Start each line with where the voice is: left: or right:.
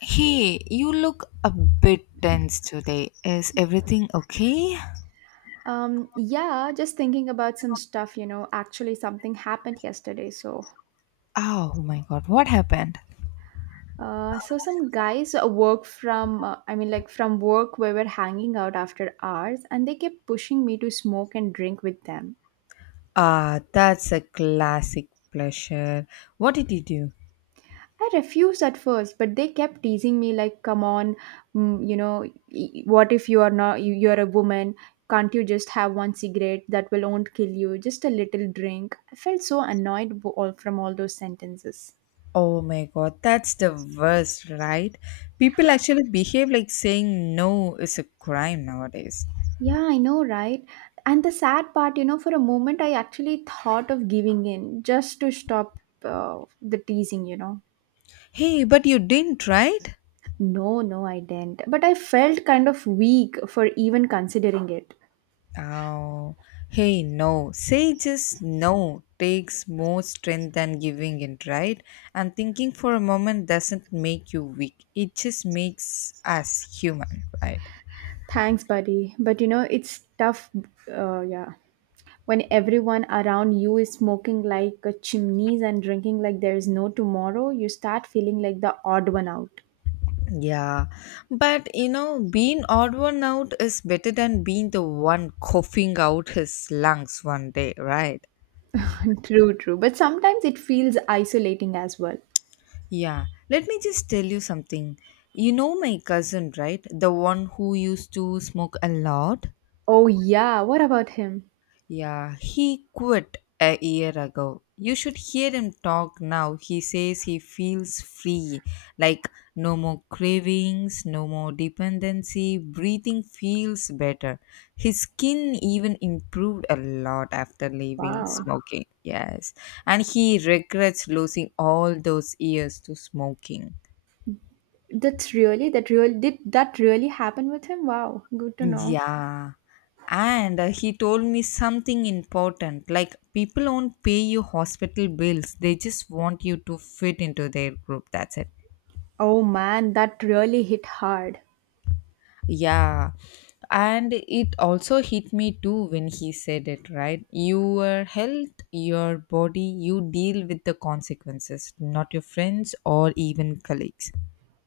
left: Hey, you look a bit tense today. Is everything okay?
right: Yeah, just thinking about some stuff, actually something happened yesterday. So,
left: Oh my god, what happened?
right: uh, so some guys I mean, like from work we were hanging out after hours, and they kept pushing me to smoke and drink with them.
left: Ah, that's a classic pleasure. What did you do?
right: I refused at first, but they kept teasing me like, come on, what if you're a woman? Can't you just have one cigarette that will won't kill you? Just a little drink. I felt so annoyed all from all those sentences.
left: Oh my god, that's the worst, right? People actually behave like saying no is a crime nowadays.
right: Yeah, I know, right? And the sad part, for a moment I actually thought of giving in just to stop the teasing.
left: Hey, but you didn't, right?
right: No, no, I didn't. But I felt kind of weak for even considering it.
left: Oh, hey, no. Say just no takes more strength than giving in, right? And thinking for a moment doesn't make you weak, it just makes us human, right?
right: Thanks, buddy. But you know, it's tough, yeah. When everyone around you is smoking like a chimneys and drinking like there is no tomorrow, you start feeling like the odd one out.
left: Yeah, but you know, being odd one out is better than being the one coughing out his lungs one day, right?
right: True, true. But sometimes it feels isolating as well.
left: Yeah, let me just tell you something. You know my cousin, right? The one who used to smoke a lot?
right: Oh, yeah. What about him?
left: Yeah, he quit a year ago. You should hear him talk now. He says he feels free, like no more cravings, no more dependency, breathing feels better. His skin even improved a lot after leaving
right: Wow.
left: smoking. Yes, and he regrets losing all those years to smoking.
right: That's really that really did that really happen with him? Wow, good to know.
left: Yeah. And he told me something important, like, people won't pay you hospital bills, they just want you to fit into their group. That's it.
right: Oh man, that really hit hard.
left: Yeah. And it also hit me too when he said it, right? Your health, your body, you deal with the consequences, not your friends or even colleagues.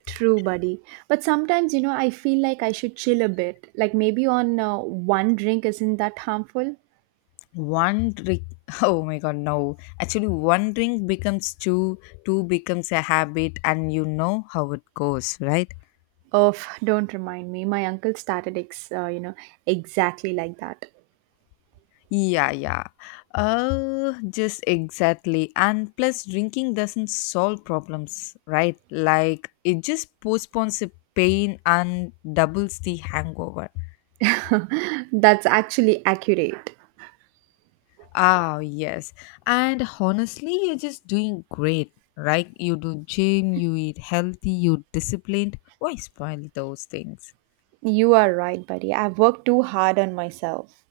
right: True, buddy. But sometimes, you know, I feel like I should chill a bit. Like maybe on one drink isn't that harmful?
left: One drink? Oh my god, no. Actually, one drink becomes two, two becomes a habit, and you know how it goes, right?
right: Oh, don't remind me. My uncle started exactly like that.
left: Yeah. Just exactly. And plus, drinking doesn't solve problems, right? Like, it just postpones the pain and doubles the hangover.
right: That's actually accurate.
left: Ah, yes. And honestly, you're just doing great, right? You do gym, you eat healthy, you disciplined. Why spoil those things?
right: You are right, buddy. I've worked too hard on myself.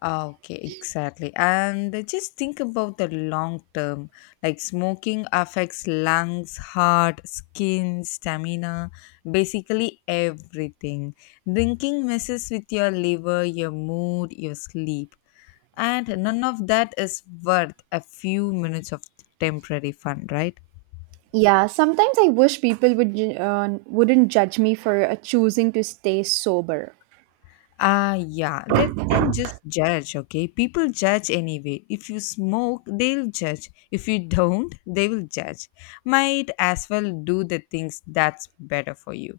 left: Ah, okay, exactly. And just think about the long term. Like, smoking affects lungs, heart, skin, stamina, basically everything. Drinking messes with your liver, your mood, your sleep. And none of that is worth a few minutes of temporary fun, right?
right: Yeah, sometimes I wish people would wouldn't judge me for choosing to stay sober.
left: Ah, yeah. Let them just judge, okay? People judge anyway. If you smoke, they'll judge. If you don't, they will judge. Might as well do the things that's better for you.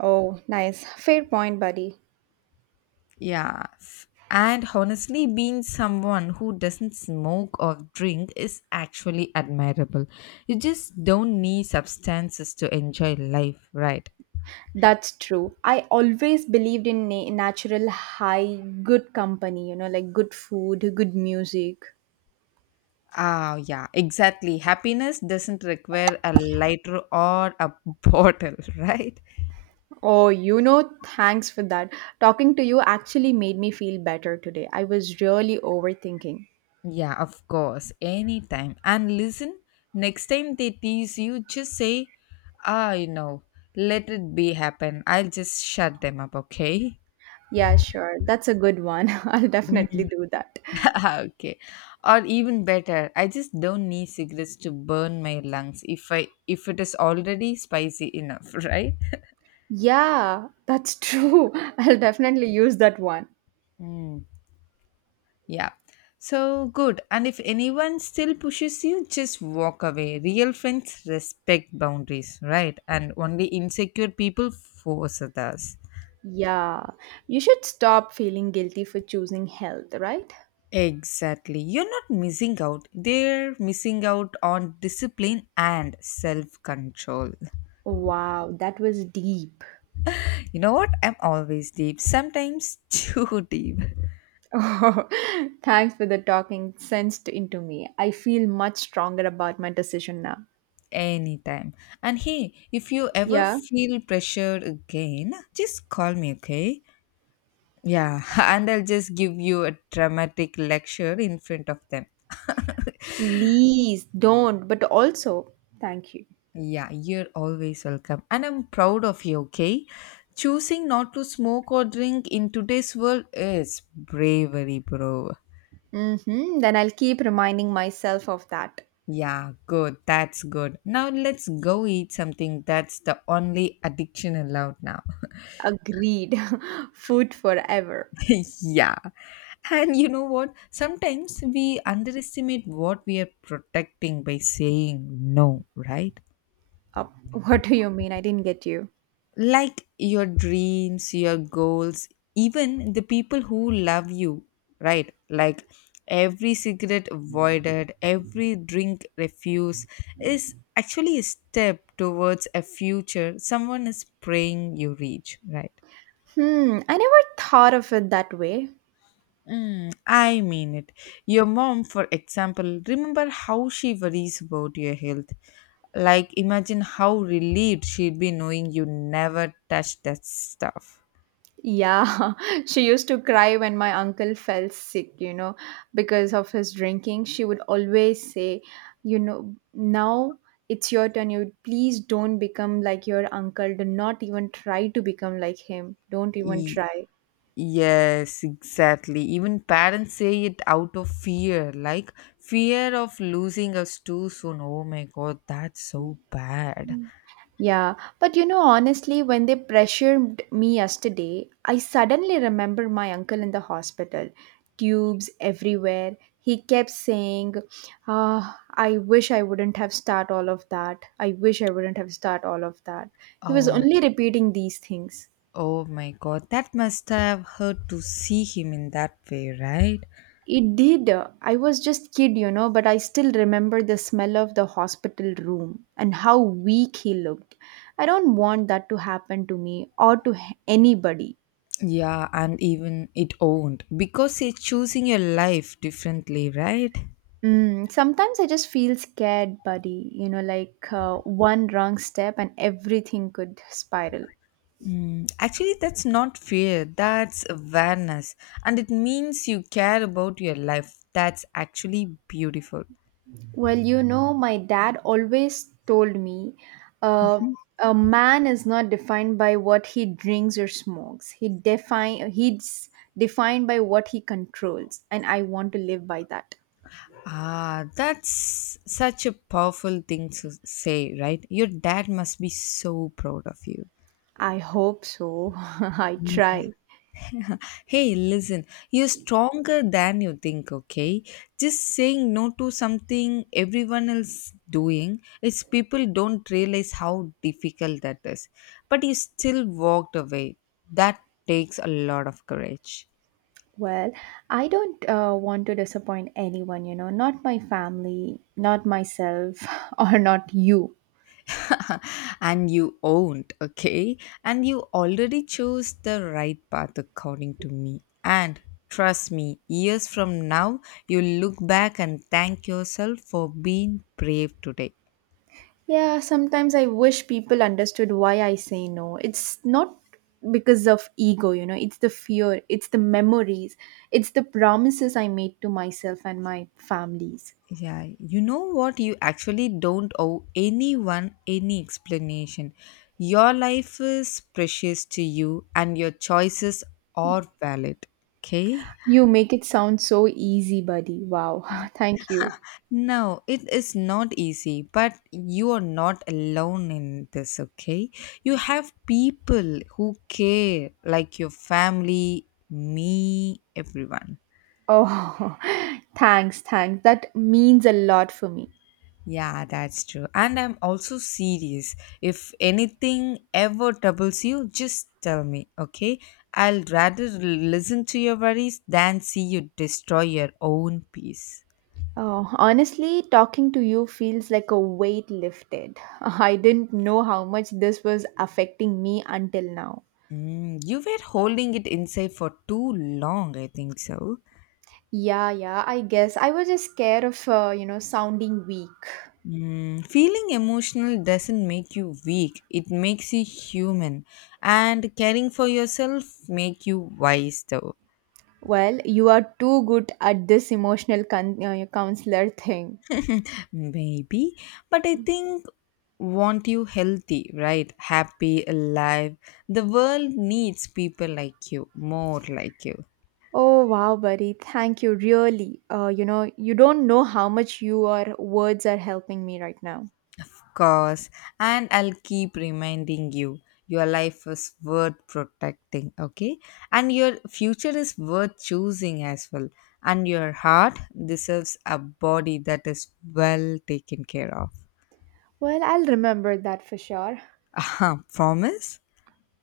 right: Oh, nice. Fair point, buddy.
left: Yeah. And honestly, being someone who doesn't smoke or drink is actually admirable. You just don't need substances to enjoy life, right?
right: That's true. I always believed in natural high, good company, you know, like good food, good music.
left: Ah, yeah, exactly. Happiness doesn't require a lighter or a bottle, right?
right: Oh, you know, thanks for that. Talking to you actually made me feel better today. I was really overthinking.
left: Yeah, of course, anytime. And listen, next time they tease you, just say, ah, you know, let it be happen. I'll just shut them up, okay?
right: Yeah, sure. That's a good one. I'll definitely
left: Mm.
right: do that.
left: Okay. Or even better, I just don't need cigarettes to burn my lungs if I if it is already spicy enough, right?
right: Yeah, that's true. I'll definitely use that one.
left: Mm. Yeah. So good. And if anyone still pushes you, just walk away. Real friends respect boundaries, right? And only insecure people force others.
right: Yeah, you should stop feeling guilty for choosing health, right?
left: Exactly. You're not missing out. They're missing out on discipline and self control.
right: Wow, that was deep.
left: You know what? I'm always deep. Sometimes too deep.
right: Oh, thanks for the talking sense into me. I feel much stronger about my decision now.
left: Anytime. And hey, if you ever
right: Yeah,
left: feel pressured again, just call me, okay? Yeah, and I'll just give you a dramatic lecture in front of them.
right: please don't, but also thank you.
left: Yeah, you're always welcome. And I'm proud of you, okay? Choosing not to smoke or drink in today's world is bravery, bro.
right: Mm-hmm, then I'll keep reminding myself of that.
left: Yeah, good. That's good. Now let's go eat something. That's the only addiction allowed now.
right: Agreed. Food forever.
left: Yeah. And you know what? Sometimes we underestimate what we are protecting by saying no, right?
right: Uh, what do you mean? I didn't get you.
left: Like your dreams, your goals, even the people who love you, right? Like every cigarette avoided, every drink refused is actually a step towards a future someone is praying you reach, right?
right: Hmm, I never thought of it that way.
left: Mm, I mean it. Your mom, for example, remember how she worries about your health. Like, imagine how relieved she'd be knowing you never touched that stuff.
right: Yeah, she used to cry when my uncle fell sick, you know, because of his drinking. She would always say, you know, now it's your turn. You please don't become like your uncle. Do not even try to become like him. Don't even try.
left: Yes, exactly. Even parents say it out of fear, like fear of losing us too soon. Oh my god, that's so bad.
right: Yeah, but you know, honestly, when they pressured me yesterday, I suddenly remember my uncle in the hospital, tubes everywhere. He kept saying, Ah, I wish I wouldn't have start all of that. I wish I wouldn't have start all of that. He was
left: Oh,
right: only repeating these things.
left: oh my god, that must have hurt to see him in that way, right?
right: It did. I was just kid, you know, but I still remember the smell of the hospital room and how weak he looked. I don't want that to happen to me or to anybody.
left: Yeah, and even it owned because you're choosing your life differently, right?
right: Mm, sometimes I just feel scared, buddy. You know, like one wrong step and everything could spiral.
left: Mm, actually, that's not fear, that's awareness, and it means you care about your life. That's actually beautiful.
right: Well, you know, my dad always told me uh, a man is not defined by what he drinks or smokes. He's defined by what he controls, and I want to live by that.
left: Ah, that's such a powerful thing to say, right? Your dad must be so proud of you.
right: I hope so. I
left: Mm.
right: try.
left: Hey, listen, you're stronger than you think, okay? Just saying no to something everyone else doing, it's people don't realize how difficult that is. But you still walked away. That takes a lot of courage.
right: Well, I don't want to disappoint anyone, you know, not my family, not myself, or not you.
left: And you owned, okay? And you already chose the right path according to me. And trust me, years from now, you look back and thank yourself for being brave today.
right: Yeah, sometimes I wish people understood why I say no. It's not because of ego, you know, it's the fear, it's the memories, it's the promises I made to myself and my families.
left: Yeah, you know what? You actually don't owe anyone any explanation. Your life is precious to you and your choices are valid. Okay?
right: You make it sound so easy, buddy. Wow. Thank you.
left: No, it is not easy, but you are not alone in this, okay? You have people who care, like your family, me, everyone.
right: Oh, thanks, thanks. That means a lot for me.
left: Yeah, that's true. And I'm also serious. If anything ever troubles you, just tell me, okay? I'll rather listen to your worries than see you destroy your own peace.
right: Oh, honestly, talking to you feels like a weight lifted. I didn't know how much this was affecting me until now.
left: Mm, you were holding it inside for too long, I think so.
right: Yeah, yeah, I guess I was just scared of, sounding weak.
left: Mm, feeling emotional doesn't make you weak, it makes you human. And caring for yourself make you wise though.
right: Well, you are too good at this emotional counselor thing.
left: Maybe, but I think want you healthy, right? Happy, alive. The world needs people like you, more like you.
right: Oh, wow, buddy. Thank you, really. You don't know how much your words are helping me right now.
left: Of course, and I'll keep reminding you your life is worth protecting, okay? And your future is worth choosing as well. And your heart deserves a body that is well taken care of.
right: Well, I'll remember that for sure.
left: Aha, promise?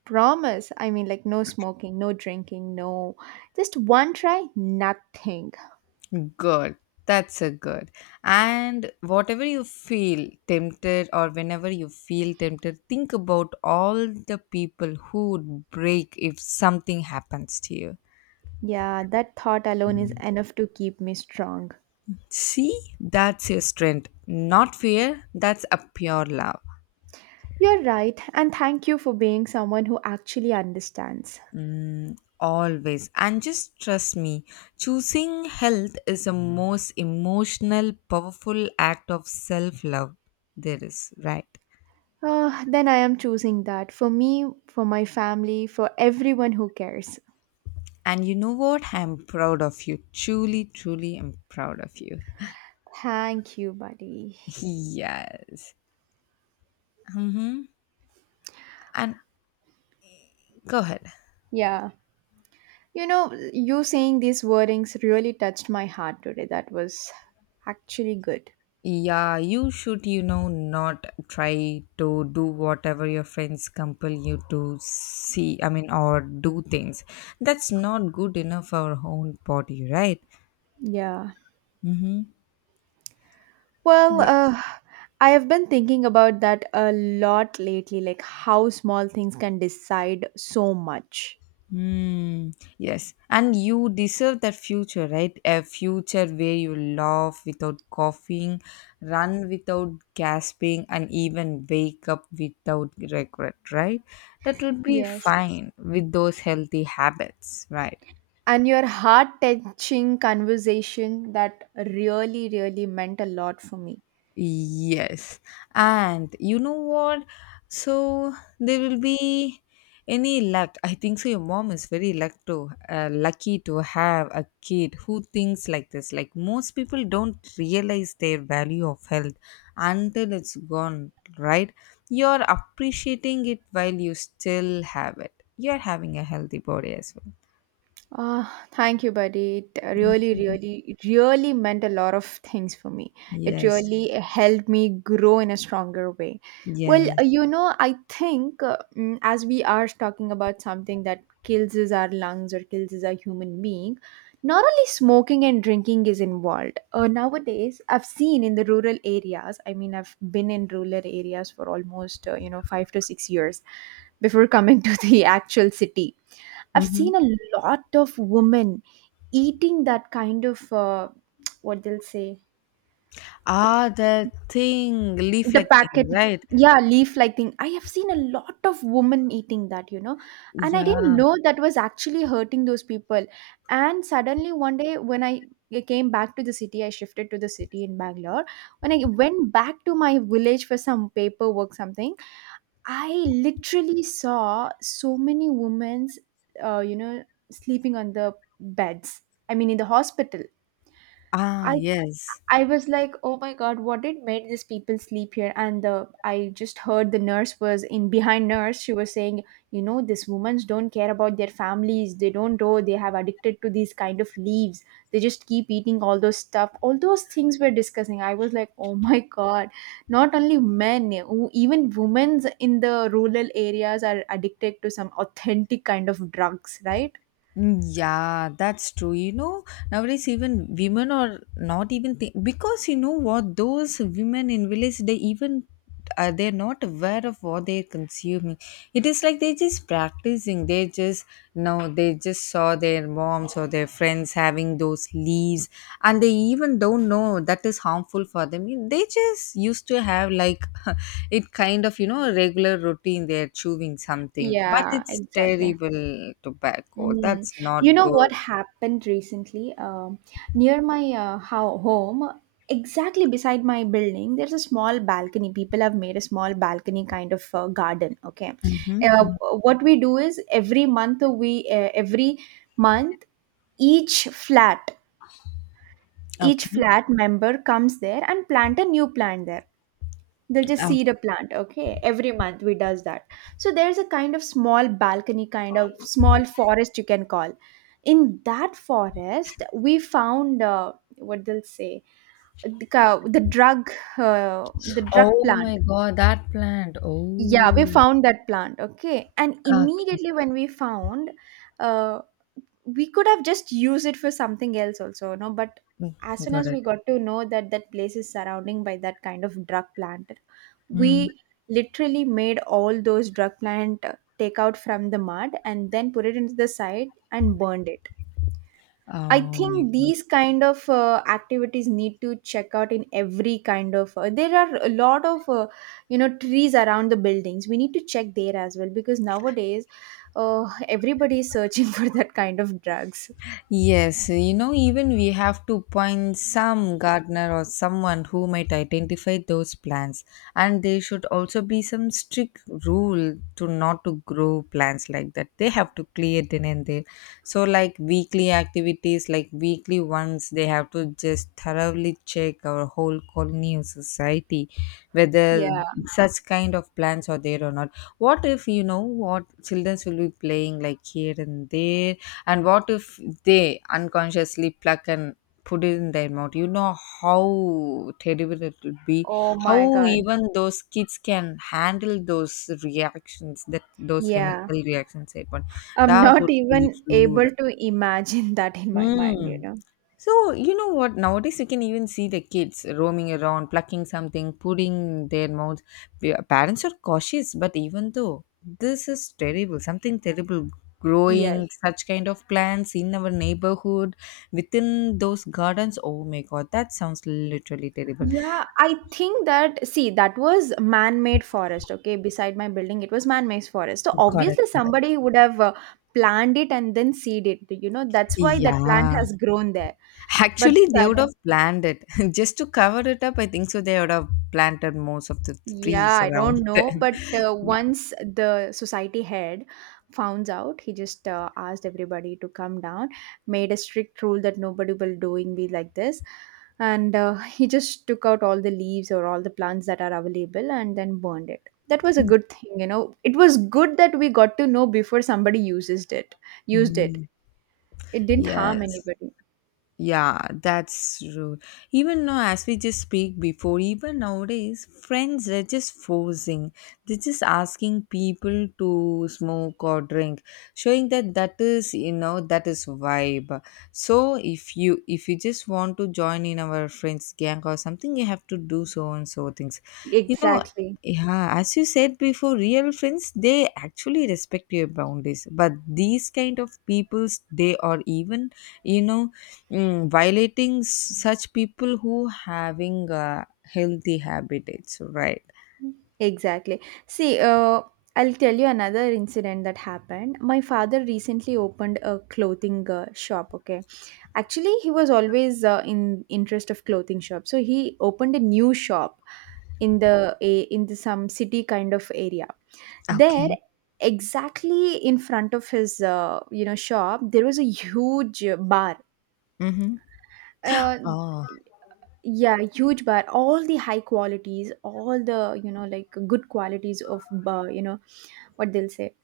right: Promise. I mean, like, no smoking, no drinking, no. Just one try, nothing.
left: Good. That's a good. And whatever you feel tempted, or whenever you feel tempted, think about all the people who would break if something happens to you.
right: Yeah, that thought alone is enough to keep me strong.
left: See, that's your strength. Not fear, that's a pure love.
right: You're right, and thank you for being someone who actually understands.
left: Mm, always. And just trust me, choosing health is the most emotional, powerful act of self love there is, right?
right: Ah, then I am choosing that for me, for my family, for everyone who cares.
left: And you know what? I'm proud of you. Truly, truly, I'm proud of you.
right: Thank you, buddy.
left: Yes. And go ahead.
right: Yeah. You know, you saying these wordings really touched my heart today. That was actually good.
left: Yeah, you should, you know, not try to do whatever your friends compel you to see, I mean, or do things. That's not good enough for our own body, right?
right: Yeah.
left: Mm-hmm.
right: Well,
left: Yes.
right: I have been thinking about that a lot lately, like how small things can decide so much.
left: Hmm. Yes, and you deserve that future, right? A future where you laugh without coughing, run without gasping, and even wake up without regret, right? That would be
right: Yes.
left: fine with those healthy habits, right?
right: And your heart touching conversation that really, really meant a lot for me.
left: Yes. And you know what? So there will be any luck. I think so. Your mom is very lucky to have a kid who thinks like this. Like, most people don't realize their value of health until it's gone, right? You're appreciating it while you still have it. You're having a healthy body as well.
right: Uh, Thank you, buddy. It really meant a lot of things for me. It
left: Yes.
right: really helped me grow in a stronger way. Well,
left: Yes.
right: I think as we are talking about something that kills is our lungs or kills is our human being, not only smoking and drinking is involved. Nowadays, I've seen in the rural areas, I mean, I've been in rural areas for almost, 5 to 6 years before coming to the actual city. I've
left: Mm-hmm.
right: seen a lot of women eating that kind of, what they'll say,
left: Ah, that thing, leaf
right: the
left: like
right: packet,
left: thing, right?
right: yeah, leaf like thing. I have seen a lot of women eating that, you know And I didn't
left: Yeah.
right: know that was actually hurting those people. And suddenly, one day when I came back to the city, I shifted to the city in Bangalore. When I went back to my village for some paperwork something, I literally saw so many women's, uh, you know, sleeping on the beds. I mean, in the hospital.
left: Ah,
right: I
left: yes.
right: I was like, oh my god, what did made these people sleep here? And the I just heard the nurse was in behind nurse. She was saying, you know, these women don't care about their families. They don't know they have addicted to these kind of leaves. They just keep eating all those stuff. All those things we're discussing. I was like, oh my god, not only men, even women in the rural areas are addicted to some authentic kind of drugs, right?
left: Mm, yeah, that's true. You know, nowadays even women are not even think, because you know what, those women in village, they even they're not aware of what they're consuming. It is like they're just practicing. They just no, they just saw their moms or their friends having those leaves, and they even don't know that is harmful for them. They just used to have, like, it kind of, you know, a regular routine, they're chewing something. But
right: Yeah,
left: it's
right: exactly.
left: terrible. Tobacco,
right: Mm.
left: that's not
right: You know what
left: good.
right: happened recently? Near my home, exactly beside my building, there's a small balcony. People have made a small balcony kind of garden. Okay, uh,
left: Mm-hmm.
right: what we do is every month we every month each flat each
left: Okay.
right: flat member comes there and plant a new plant there. They'll just
left: Uh,
right: seed a plant. Okay, every month we does that. So there's a kind of small balcony kind of small forest, you can call. In that forest we found, what they'll say, the uh, drug
left: oh
right: plant.
left: my god, that plant,
right: Yeah, we
left: oh.
right: found that plant. Okay, and
left: Okay.
right: immediately when we found, uh, we could have just used it for something else also. No, but
left: Mm,
right: as soon
left: got
right: as we
left: it.
right: got to know that that place is surrounding by that kind of drug plant,
left: Mm.
right: we literally made all those drug plant take out from the mud and then put it into the side and burned it. I
left: Oh my
right: think
left: god.
right: these kind of activities need to check out in every kind of, there are a lot of trees around the buildings, we need to check there as well, because nowadays everybody is searching for that kind of drugs.
left: Yes, you know, even we have to find some gardener or someone who might identify those plants. And there should also be some strict rule to not to grow plants like that. They have to clear then and there. So like weekly activities, like weekly ones, they have to just thoroughly check our whole colony or society whether
right: Yeah.
left: such kind of plants are there or not. What if, you know what, children will be playing like here and there? And what if they unconsciously pluck and put it in their mouth, you know, how terrible it would be.
right: Oh my
left: How
right: God.
left: even those kids can handle those reactions, that those
right: Yeah.
left: chemical reactions happen.
right: I'm
left: That
right: not
left: would be
right: even
left: rude.
right: able to imagine that in my mind, you
left: Mm.
right: know.
left: So, you know what? Nowadays, you can even see the kids roaming around, plucking something, putting their mouths. Parents are cautious, but even though this is terrible, something terrible
right: Yes.
left: growing such kind of plants in our neighborhood within those gardens. Oh my god, that sounds literally terrible.
right: Yeah, I think that was man-made forest, okay? Beside my building, it was man-made forest. So
left: Got it,
right: obviously
left: got it.
right: somebody would have planned it and then seed it, you know. That's why that plant
left: Yeah.
right: has grown there. But
left: Actually, they would
right: sudden,
left: have planned it just to cover it up. I think so. They would have planted most of the
right: Yeah,
left: trees
right: I
left: around
right: don't know,
left: them.
right: but
left: Yeah.
right: once the society head found out, he just asked everybody to come down, made a strict rule that nobody will doing be like this, and he just took out all the leaves or all the plants that are available and then burned it. That was a good thing, you know. It was good that we got to know before somebody used it.
left: Mm,
right: It didn't harm
left: yes.
right: anybody.
left: Yeah, that's true. Even now, as we just speak before, even nowadays, friends, they're just forcing. They're just asking people to smoke or drink, showing that that is, you know, that is vibe. So if you just want to join in our friends gang or something, you have to do so and so things. You know,
right: Exactly.
left: yeah, as you said before, real friends they actually respect your boundaries. But these kind of peoples, they are even you know violating such people who having healthy habitats, right?
right: Exactly. See, I'll tell you another incident that happened. My father recently opened a clothing shop. Okay, actually, he was always in interest of clothing shop, so he opened a new shop in the some city kind of area. There,
left: Okay.
right: exactly in front of his shop, there was a huge bar.
left: Mm-hmm.
right: Uh,
left: Oh.
right: yeah, huge bar, all the high qualities, all the good qualities of you know what they'll say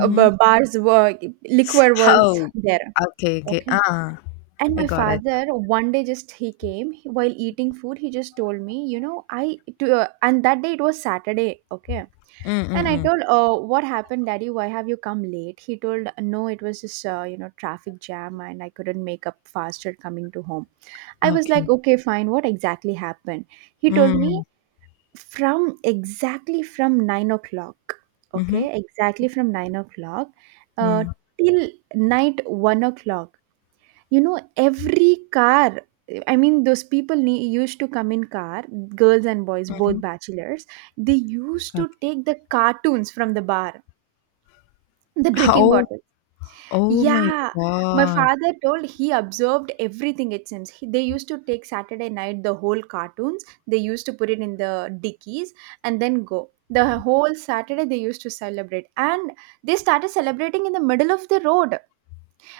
right: ba- bars were, liquor was
left: Oh.
right: there,
left: Okay. Okay.
right: okay.
left: Ah.
right: And
left: I
right: my
left: got it.
right: father one day just he came while eating food he just told me, and that day it was Saturday, okay. And I
left: Mm-mm-mm.
right: told, what happened, daddy, why have you come late? He told, no, it was just traffic jam and I couldn't make up faster coming to home. I was like,
left: Okay.
right: okay, fine. What exactly happened? He told me
left: Mm.
right: from exactly from 9 o'clock.
left: Mm-hmm.
right: Okay, exactly from 9 o'clock uh,
left: Mm.
right: till night 1 o'clock. You know, every car. I mean, those people used to come in car, girls and boys, both bachelors. They used to
left: Okay.
right: take the cartoons from the bar, the drinking
left: Oh.
right: bottle.
left: Oh my
right: Yeah, my
left: God.
right: father told he observed everything it seems. He, they used to take Saturday night the whole cartoons, they used to put it in the dickies and then go. The whole Saturday they used to celebrate and they started celebrating in the middle of the road.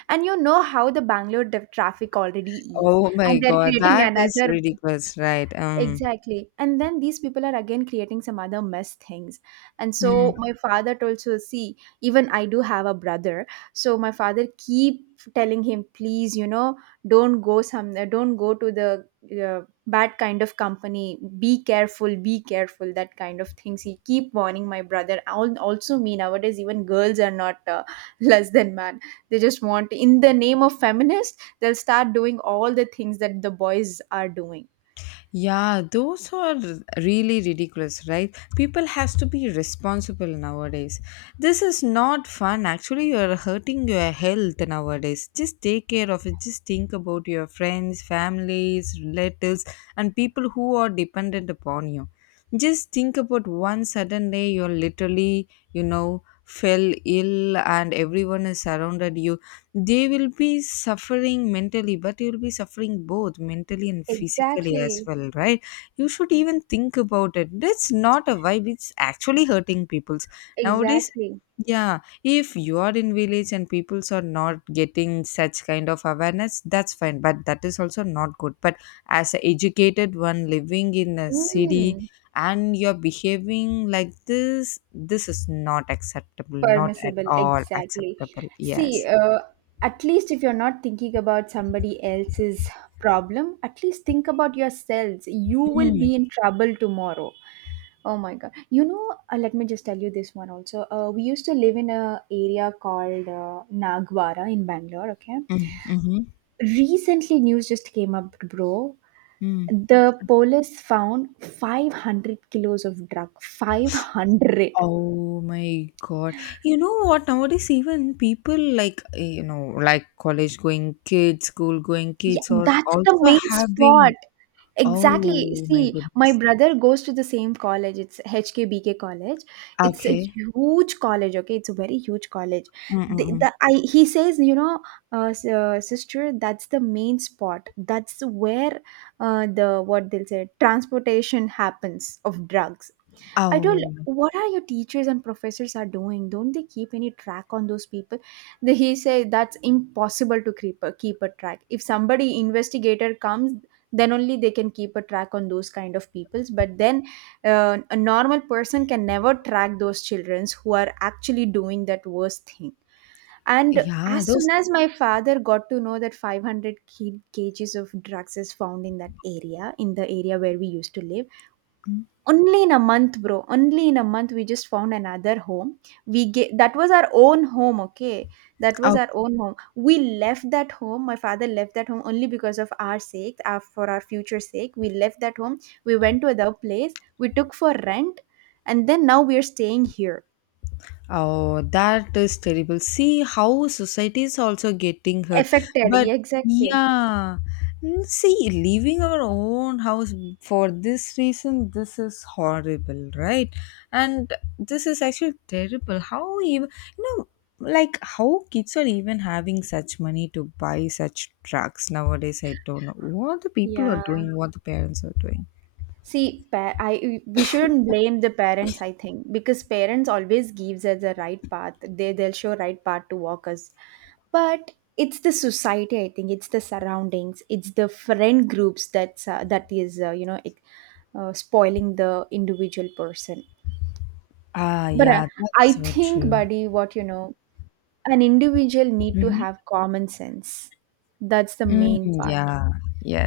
right: And you know how the Bangalore the traffic already is.
left: Oh my
right: And they're
left: God,
right: creating
left: that is
right: another.
left: ridiculous, right?
right: Exactly. And then these people are again creating some other mess things. And so my father told, so see, even I do have a brother. So my father keep telling him, please, you know, don't go to the uh, bad kind of company. Be careful, that kind of things. He keep warning my brother. Also me, nowadays, even girls are not less than man. They just want, in the name of feminist, they'll start doing all the things that the boys are doing.
left: Yeah, those are really ridiculous, right? People has to be responsible nowadays. This is not fun. Actually, you are hurting your health nowadays. Just take care of it. Just think about your friends, families, relatives, and people who are dependent upon you. Just think about one sudden day you're literally, fell ill and everyone is surrounded you, they will be suffering mentally but you'll be suffering both mentally and physically as
right: Exactly,
left: well, right? You should even think about it. That's not a vibe, it's actually hurting people's nowadays.
right: exactly.
left: Yeah, if you are in village and peoples are not getting such kind of awareness, that's fine, but that is also not good. But as an educated one living in a city
right: Mm,
left: and you're behaving like this is not acceptable, not at
right: permissible,
left: all
right: exactly.
left: acceptable,
right: See,
left: yes.
right: at least if you're not thinking about somebody else's problem, at least think about yourselves. You will
left: Mm.
right: be in trouble tomorrow. Oh my God. You know, let me just tell you this one also. We used to live in a area called Nagwara in Bangalore, okay?
left: Mm, mhm,
right: Recently, news just came up, bro.
left: mm.
right: The police found 500 kilos of drug. 500.
left: Oh my God. You know what? Nowadays, even people like, eh, you know, like college going kids, school going
right: Yeah,
left: kids are
right: that's the
left: also
right: main spot.
left: having.
right: Exactly.
left: Oh my
right: See, my
left: goodness.
right: brother goes to the same college. It's HKBK College. It's a
left: Okay.
right: huge college. Okay, it's a very huge college.
left: Mm-mm.
right: The I He says, you know, sister, that's the main spot. That's where the, what they'll say, transportation happens of drugs. I don't.
left: Oh,
right: What are your teachers and professors are doing? Don't they keep any track on those people? He said that's impossible to keep a, keep a track. If somebody investigator comes, then only they can keep a track on those kind of peoples. But then, a normal person can never track those childrens who are actually doing that worst thing. And
left: yeah.
right: as soon
left: Those.
right: as my father got to know that 500 kgs of drugs is found in that area, in the area where we used to live only in a month, bro. Only in a month, we just found another home. We get That was our own home, okay? That was our own home. We left that home. My father left that home only because of our sake, our, for our future sake. We left that home. We went to another place. We took for rent, and then now we are staying here.
left: Oh, that is terrible. See how society is also getting hurt.
right: Affected,
left: But
right: yeah, exactly.
left: yeah, mm, see, leaving our own house for this reason, this is horrible, right? And this is actually terrible. How even, you know, like how kids are even having such money to buy such trucks nowadays? I don't know what the people are
right: Yeah.
left: doing, what the parents are doing.
right: See, pa- I we shouldn't blame the parents. I think because parents always gives us the right path. They'll show right path to walk us, but it's the society. I think it's the surroundings. It's the friend groups that's that is you know it, spoiling the individual person.
left: Ah,
right: But
left: yeah,
right: I
left: that's so
right: think,
left: true.
right: buddy, what you know, an individual need to
left: Mhm.
right: have common sense. That's the
left: Mm,
right: main part.
left: yeah,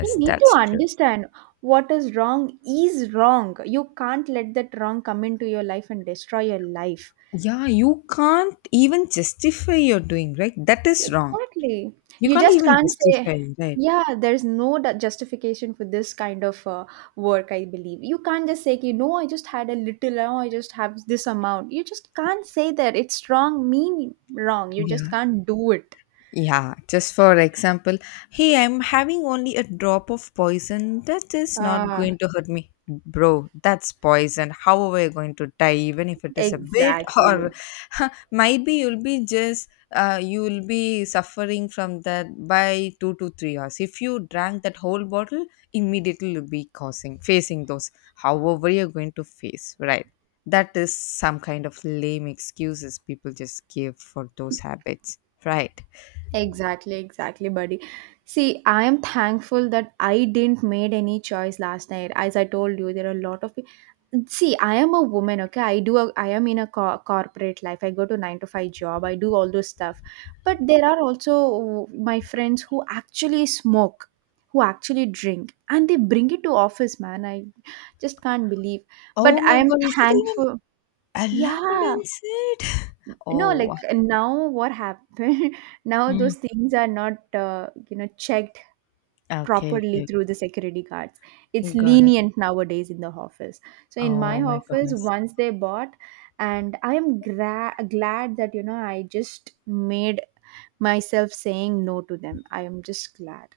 right: He need to
left: that's true.
right: understand what is wrong is wrong. You can't let that wrong come into your life and destroy your life.
left: Yeah, you can't even justify your doing, right? That is wrong.
right: Exactly.
left: You
right: You
left: can't
right: just
left: even
right: can't say,
left: justify, right?
right: yeah, there's no justification for this kind of work, I believe. You can't just say, you know, I just had a little, oh, I just have this amount. You just can't say that. It's wrong, mean wrong. You just
left: Yeah.
right: can't do it.
left: Yeah, just for example, hey, I'm having only a drop of poison. That is not
right: Ah,
left: going to hurt me. Bro, that's poison. How are we going to die, even if it is a bit? Or
right: exactly.
left: might be you'll be just, you'll be suffering from that by 2 to 3 hours. If you drank that whole bottle, immediately you'll be causing, facing those. However, you're going to face, right? That is some kind of lame excuses people just give for those habits, right?
right: Exactly, exactly, buddy. See, I am thankful that I didn't made any choice last night. As I told you, there are a lot of people. See, I am a woman, okay? I do, a, I am in a corporate life. I go to 9 to 5 job. I do all those stuff. But there are also my friends who actually smoke, who actually drink, and they bring it to office, man. I just can't believe. But
left: Oh
right: I
left: my
right: am
left: God, is it even
right: thankful.
left: allowed
right: Yeah.
left: inside?
right: No, like,
left: Oh,
right: now what happened, now those
left: mm.
right: things are not checked
left: Okay,
right: properly
left: okay,
right: through the security guards. It's
left: got it.
right: lenient nowadays in the office. So in
left: Oh
right: my
left: my
right: office
left: goodness.
right: once they bought, and I am glad that, you know, I just made myself saying no to them. I am just glad.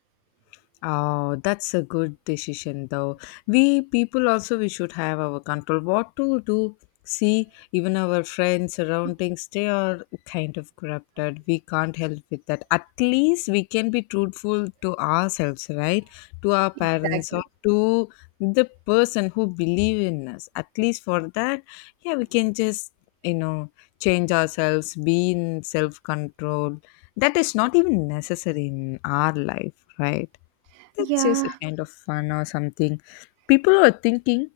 left: Oh, that's a good decision though. We people also we should have our control. What to do, see even our friends surroundings they are kind of corrupted. We can't help with that. At least we can be truthful to ourselves, right? To our parents or
right: Exactly.
left: to the person who believe in us. At least for that, yeah, we can just, you know, change ourselves, be in self control. That is not even necessary in our life, right? That's just a
right: Yeah.
left: kind of fun or something. People are thinking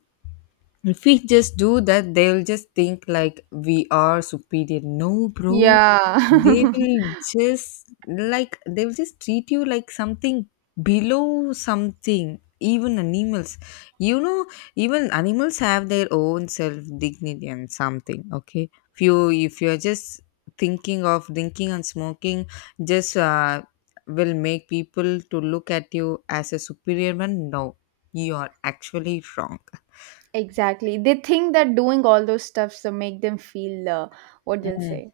left: if we just do that, they'll just think like we are superior. No, bro.
right: Yeah.
left: They will just like they'll just treat you like something below something. Even animals, you know, even animals have their own self dignity and something. Okay, if you're just thinking of drinking and smoking, just will make people to look at you as a superior man. No, you are actually wrong.
right: Exactly, they think that doing all those stuffs will make them feel what they'll say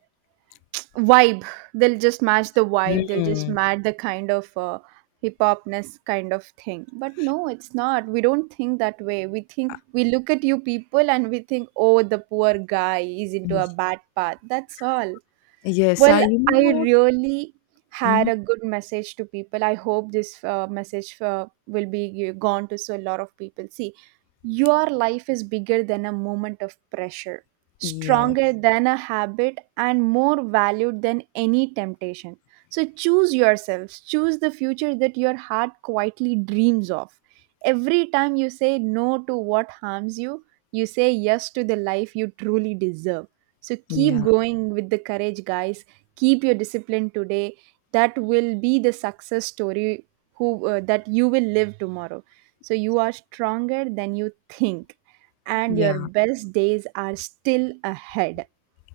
right: vibe. They'll just match the vibe, they'll just
left: Mm.
right: match the kind of hip hopness kind of thing. But no, it's not. We don't think that way. We think, we look at you people and we think, oh, the poor guy is into a
left: Yes,
right: bad path, that's all.
left: yes, I
right: Well,
left: you know
right: I
left: what?
right: really had
left: Mhm.
right: a good message to people. I hope this message will be gone to so a lot of people. See, your life is bigger than a moment of pressure, stronger
left: Yes,
right: than a habit, and more valued than any temptation. So choose yourselves, choose the future that your heart quietly dreams of. Every time you say no to what harms you, you say yes to the life you truly deserve. So keep
left: yeah,
right: going with the courage, guys. Keep your discipline today. That will be the success story who that you will live tomorrow. So you are stronger than you think, and
left: yeah.
right: your best days are still ahead.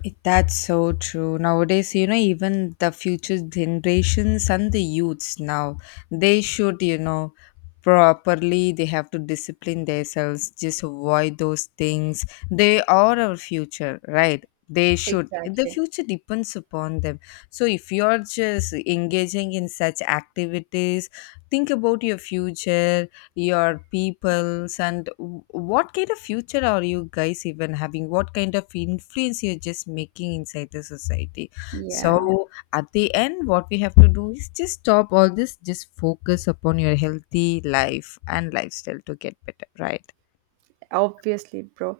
left: It, that's so true. Nowadays, you know, even the future generations and the youths now, they should, you know, properly, they have to discipline themselves, just avoid those things. They are our future, right? They should. The
right: Exactly.
left: future depends upon them. So if you're just engaging in such activities, think about your future, your peoples and what kind of future are you guys even having, what kind of influence you're just making inside the society.
right: Yeah,
left: So at the end what we have to do is just stop all this, just focus upon your healthy life and lifestyle to get better, right?
right: obviously, bro.